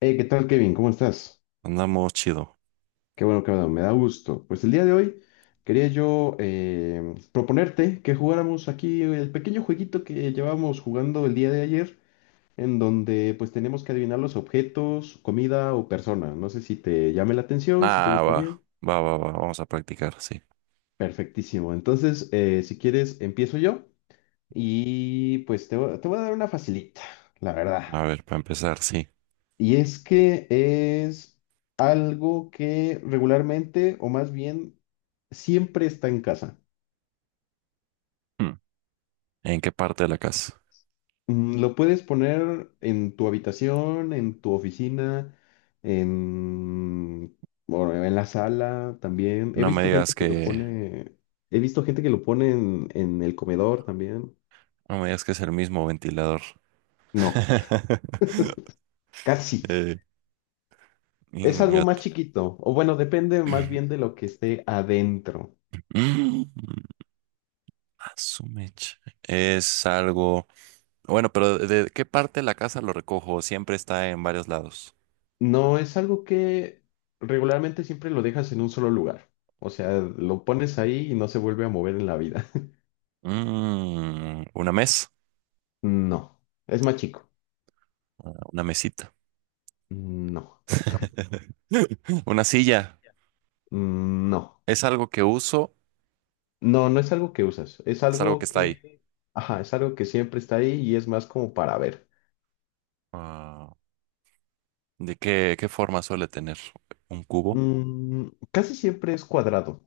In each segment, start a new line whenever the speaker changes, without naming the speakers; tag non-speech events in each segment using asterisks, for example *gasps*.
¿Qué tal, Kevin? ¿Cómo estás?
Andamos chido.
Qué bueno que me da gusto. Pues el día de hoy quería yo proponerte que jugáramos aquí el pequeño jueguito que llevábamos jugando el día de ayer, en donde pues tenemos que adivinar los objetos, comida o persona. No sé si te llame la atención, si te
Ah, va,
gustaría.
va, va, va. Vamos a practicar, sí.
Perfectísimo. Entonces, si quieres, empiezo yo y pues te voy a dar una facilita, la verdad.
A ver, para empezar, sí.
Y es que es algo que regularmente, o más bien, siempre está en casa.
Hmm. ¿En qué parte de la casa?
Lo puedes poner en tu habitación, en tu oficina, en, bueno, en la sala también. He
No me
visto
digas
gente que lo, sí,
que,
pone, he visto gente que lo pone en el comedor también.
no me digas que es el mismo ventilador.
No,
*laughs*
casi.
eh,
Es algo más
ingato.
chiquito, o bueno, depende más bien de lo que esté adentro.
Mm, a *clears throat* su mecha. Es algo. Bueno, pero ¿de qué parte de la casa lo recojo? Siempre está en varios lados.
No es algo que regularmente siempre lo dejas en un solo lugar. O sea, lo pones ahí y no se vuelve a mover en la vida. *laughs*
Una mesa,
No. ¿Es más chico?
una mesita,
No.
*laughs* una silla.
No.
Es algo que uso.
No, no es algo que usas. Es
Es algo que
algo
está ahí.
que... Ajá, es algo que siempre está ahí y es más como para ver.
Ah, ¿de qué, forma suele tener? ¿Un cubo?
Mm, casi siempre es cuadrado.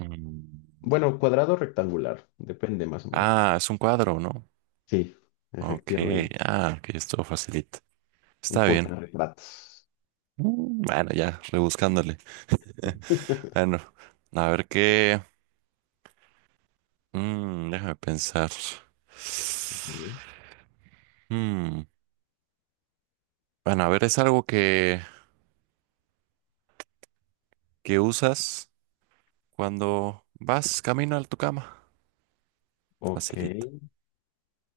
Mm.
Bueno, cuadrado o rectangular. Depende más o menos.
Ah, es un cuadro, ¿no?
Sí,
Ok,
efectivamente.
que esto facilita.
Un
Está bien.
portarretratos.
Bueno, ya, rebuscándole. *laughs* Bueno, a ver qué. Déjame pensar.
Ujú.
Mm, Bueno, a ver, es algo que usas cuando vas camino a tu cama.
*laughs* Ok.
Facilita.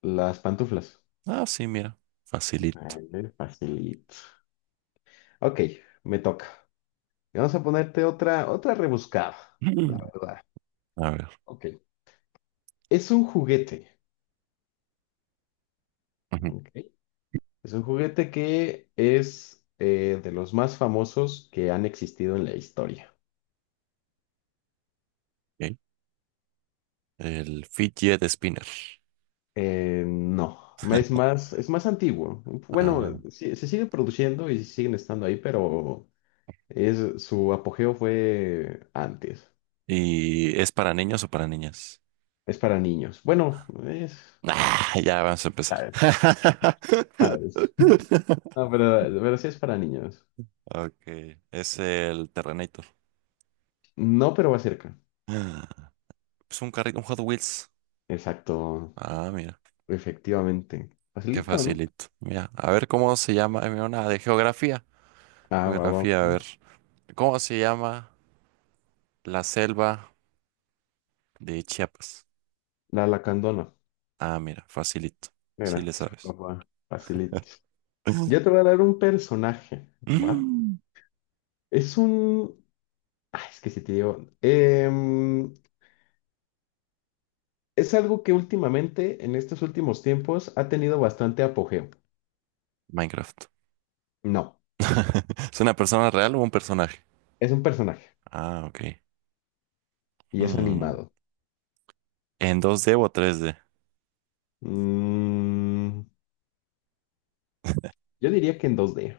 Las pantuflas.
Ah, sí, mira, facilito.
Vale, facilito. Ok, me toca. Vamos a ponerte otra, otra rebuscada,
Mm.
la verdad.
A ver.
Ok. Es un juguete. Ok. Es un juguete que es de los más famosos que han existido en la historia.
Ok. El fidget spinner.
No, es más antiguo.
Ah.
Bueno, se sigue produciendo y siguen estando ahí, pero es, su apogeo fue antes.
¿Y es para niños o para niñas?
Es para niños. Bueno, es...
Ah, ya vamos a empezar.
Sabes, sabes.
*laughs*
No, pero sí es para niños.
Ok, es el Terrenator.
No, pero va cerca.
Ah, es un carrito, un Hot Wheels.
Exacto,
Ah, mira,
efectivamente.
qué
Facilito, ¿no?
facilito. Mira, a ver cómo se llama, mira, una de geografía.
Ah, va, va,
Geografía, a
va.
ver. ¿Cómo se llama la selva de Chiapas?
La lacandona.
Ah, mira, facilito. Sí
Mira,
le sabes. *clears throat*
papá, facilito. Yo te
*laughs*
voy a dar un personaje, ¿va?
Mm.
Es un... Ah, es que si te digo... es algo que últimamente, en estos últimos tiempos, ha tenido bastante apogeo.
Minecraft.
No,
*laughs* ¿Es una persona real o un personaje?
es un personaje
Ah, ok.
y es
Hmm.
animado.
En dos 2D o 3D.
Mm, yo diría que en 2D.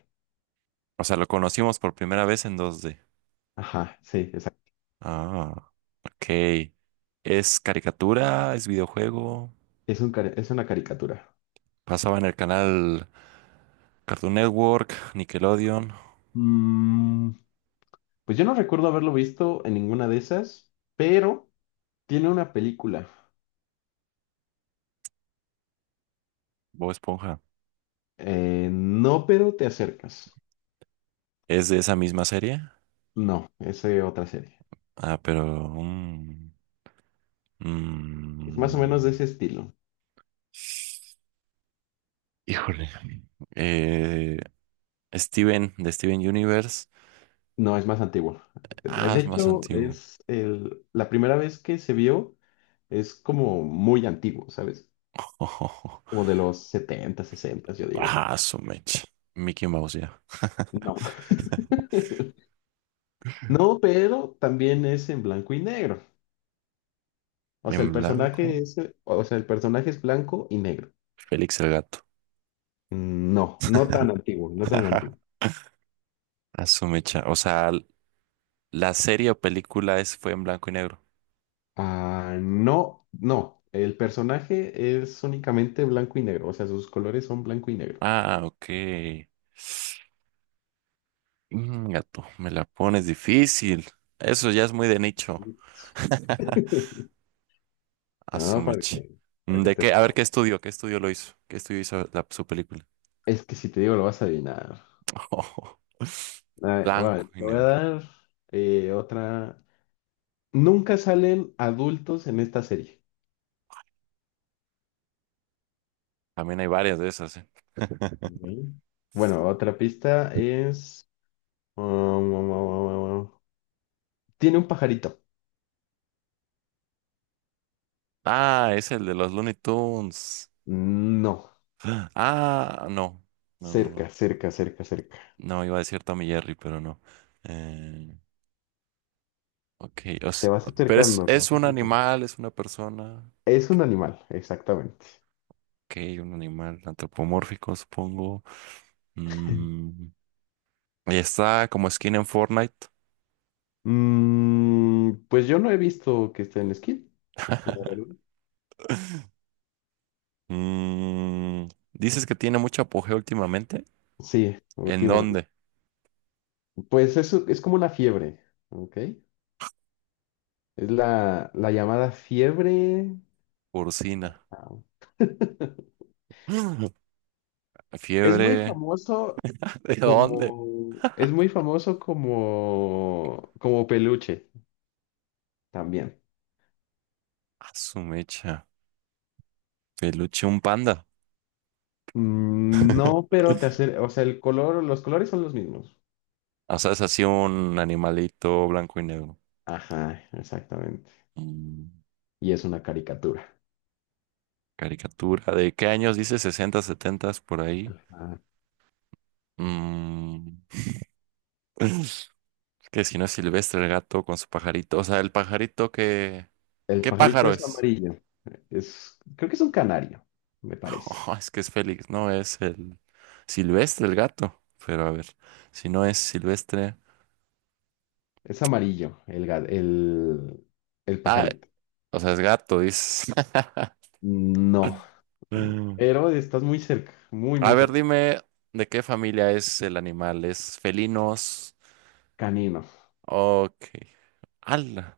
O sea, lo conocimos por primera vez en dos d.
Ajá, sí, exacto.
Ah, ok. ¿Es caricatura? ¿Es videojuego?
Es un, es una caricatura.
Pasaba en el canal Cartoon Network, Nickelodeon.
Mm, pues yo no recuerdo haberlo visto en ninguna de esas, pero tiene una película.
Bob Esponja.
No, pero te acercas.
¿Es de esa misma serie?
No, es otra serie.
Ah, pero. Mm,
Es más o menos de
mm.
ese estilo.
Híjole. Eh, Steven, de Steven Universe.
No, es más antiguo.
Ah,
De
es más
hecho,
antiguo.
la primera vez que se vio es como muy antiguo, ¿sabes?
*laughs*
Como de los 70, 60, yo digo.
Ah, su mecha. Mickey Mouse ya.
No.
*laughs*
*laughs* No, pero también es en blanco y negro. O sea, el
En blanco.
personaje es, o sea, el personaje es blanco y negro.
Félix el gato.
Mm, no, no tan
*laughs*
antiguo, no tan antiguo.
A su mecha. O sea, la serie o película fue en blanco y negro.
Ah, no, no. El personaje es únicamente blanco y negro, o sea, sus colores son blanco y negro.
Ah, ok. Gato, me la pones difícil. Eso ya es muy de nicho. *laughs*
*laughs*
A su
Ah,
mecha.
para que
¿De
esté
qué? A ver, ¿qué
perro.
estudio? ¿Qué estudio lo hizo? ¿Qué estudio hizo su película?
Es que si te digo lo vas a adivinar.
*laughs*
A ver, vale,
Blanco y
te voy a
negro.
dar otra. Nunca salen adultos en esta serie.
También hay varias de esas, ¿eh?
Ok.
*laughs*
Bueno, otra pista es... um, um, um, um, um, um, tiene un pajarito.
Ah, es el de los Looney Tunes.
No,
Ah, no. No, no,
cerca,
no.
cerca, cerca, cerca.
No, iba a decir Tommy Jerry, pero no. Eh, ok,
Te vas
pero es,
acercando, te
es
vas
un
acercando.
animal, es una persona.
Es un animal, exactamente.
Ok, un animal antropomórfico, supongo. Mm, y está como skin en Fortnite.
Mm, pues yo no he visto que esté en esquí, la
*laughs*
verdad.
Mm, dices que tiene mucho apogeo últimamente.
Sí,
¿En
últimamente.
dónde?
Pues eso es como una fiebre, ¿ok? Es la llamada fiebre.
Porcina.
Ah. *laughs*
*gasps* *laughs*
Es muy
Fiebre.
famoso
*laughs* ¿De dónde?
como, es muy famoso como, como peluche también.
A su mecha. Peluche, un panda.
Mm,
*laughs*
no, pero te hace, o sea, el color, los colores son los mismos.
O sea, es así un animalito blanco y negro.
Ajá, exactamente.
Mm,
Y es una caricatura.
caricatura. ¿De qué años dice? 60 70 por ahí.
Ajá.
Mm, *sniffs* *laughs* que si no es silvestre el gato con su pajarito. O sea, el pajarito que.
El
¿Qué
pajarito
pájaro
es
es?
amarillo. Es, creo que es un canario, me
*laughs*
parece.
Oh, es que es Félix. No, es el silvestre el gato. Pero a ver, si no es silvestre.
Es amarillo el
Ah,
pajarito.
o sea, es gato, dice. *laughs*
No,
Mm.
pero estás muy cerca, muy,
A
muy
ver,
cerca.
dime de qué familia es el animal. ¿Es felinos?
Canino.
Ok. ¡Hala!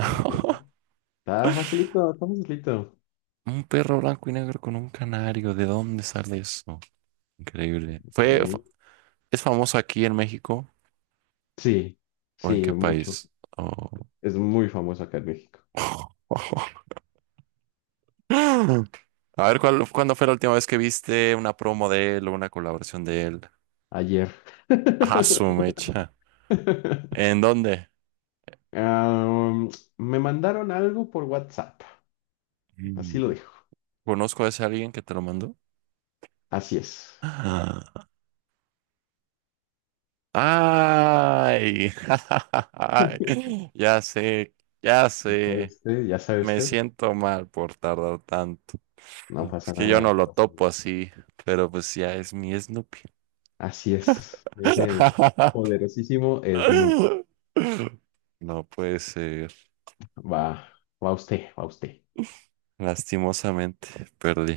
Ok. Está facilito, está facilito.
Un perro blanco y negro con un canario, ¿de dónde sale eso? Increíble. ¿Fue, fa-
Ok.
es famoso aquí en México
Sí,
o en
sí,
qué
mucho.
país? Oh.
Es muy famoso acá en México.
*laughs* A ver, ¿cuándo fue la última vez que viste una promo de él o una colaboración de él?
Ayer.
Ah, su mecha. ¿En
*laughs*
dónde?
Am, me mandaron algo por WhatsApp.
Mm.
Así lo dejo.
¿Conozco a ese alguien que te lo mandó?
Así es.
*gasps* Ah. ¡Ay! *laughs*
*laughs*
ay, ya sé, ya
¿Sabe
sé.
usted? ¿Ya sabe
Me
usted?
siento mal por tardar tanto.
No pasa
Es que yo
nada,
no
no
lo
pasa
topo
nada.
así, pero pues ya es mi Snoopy.
Así es. Es el
*laughs*
poderosísimo Snoop.
No puede ser.
Va, va usted, va usted.
Lastimosamente perdí.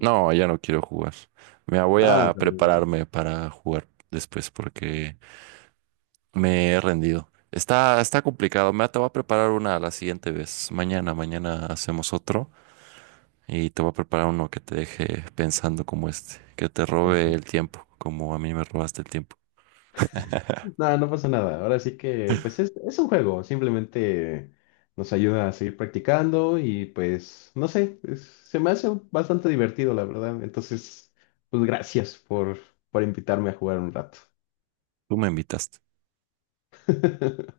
No, ya no quiero jugar. Me voy
Nada,
a
pero...
prepararme para jugar después porque me he rendido. Está complicado. Me te voy a preparar una la siguiente vez. Mañana, mañana hacemos otro. Y te voy a preparar uno que te deje pensando como este, que te robe el
Perfecto.
tiempo, como a mí me robaste el tiempo.
Nada, no pasa nada. Ahora sí que, pues es un juego. Simplemente nos ayuda a seguir practicando y pues, no sé, se me hace bastante divertido, la verdad. Entonces, pues gracias por invitarme a jugar un rato.
Tú me invitaste.
*laughs*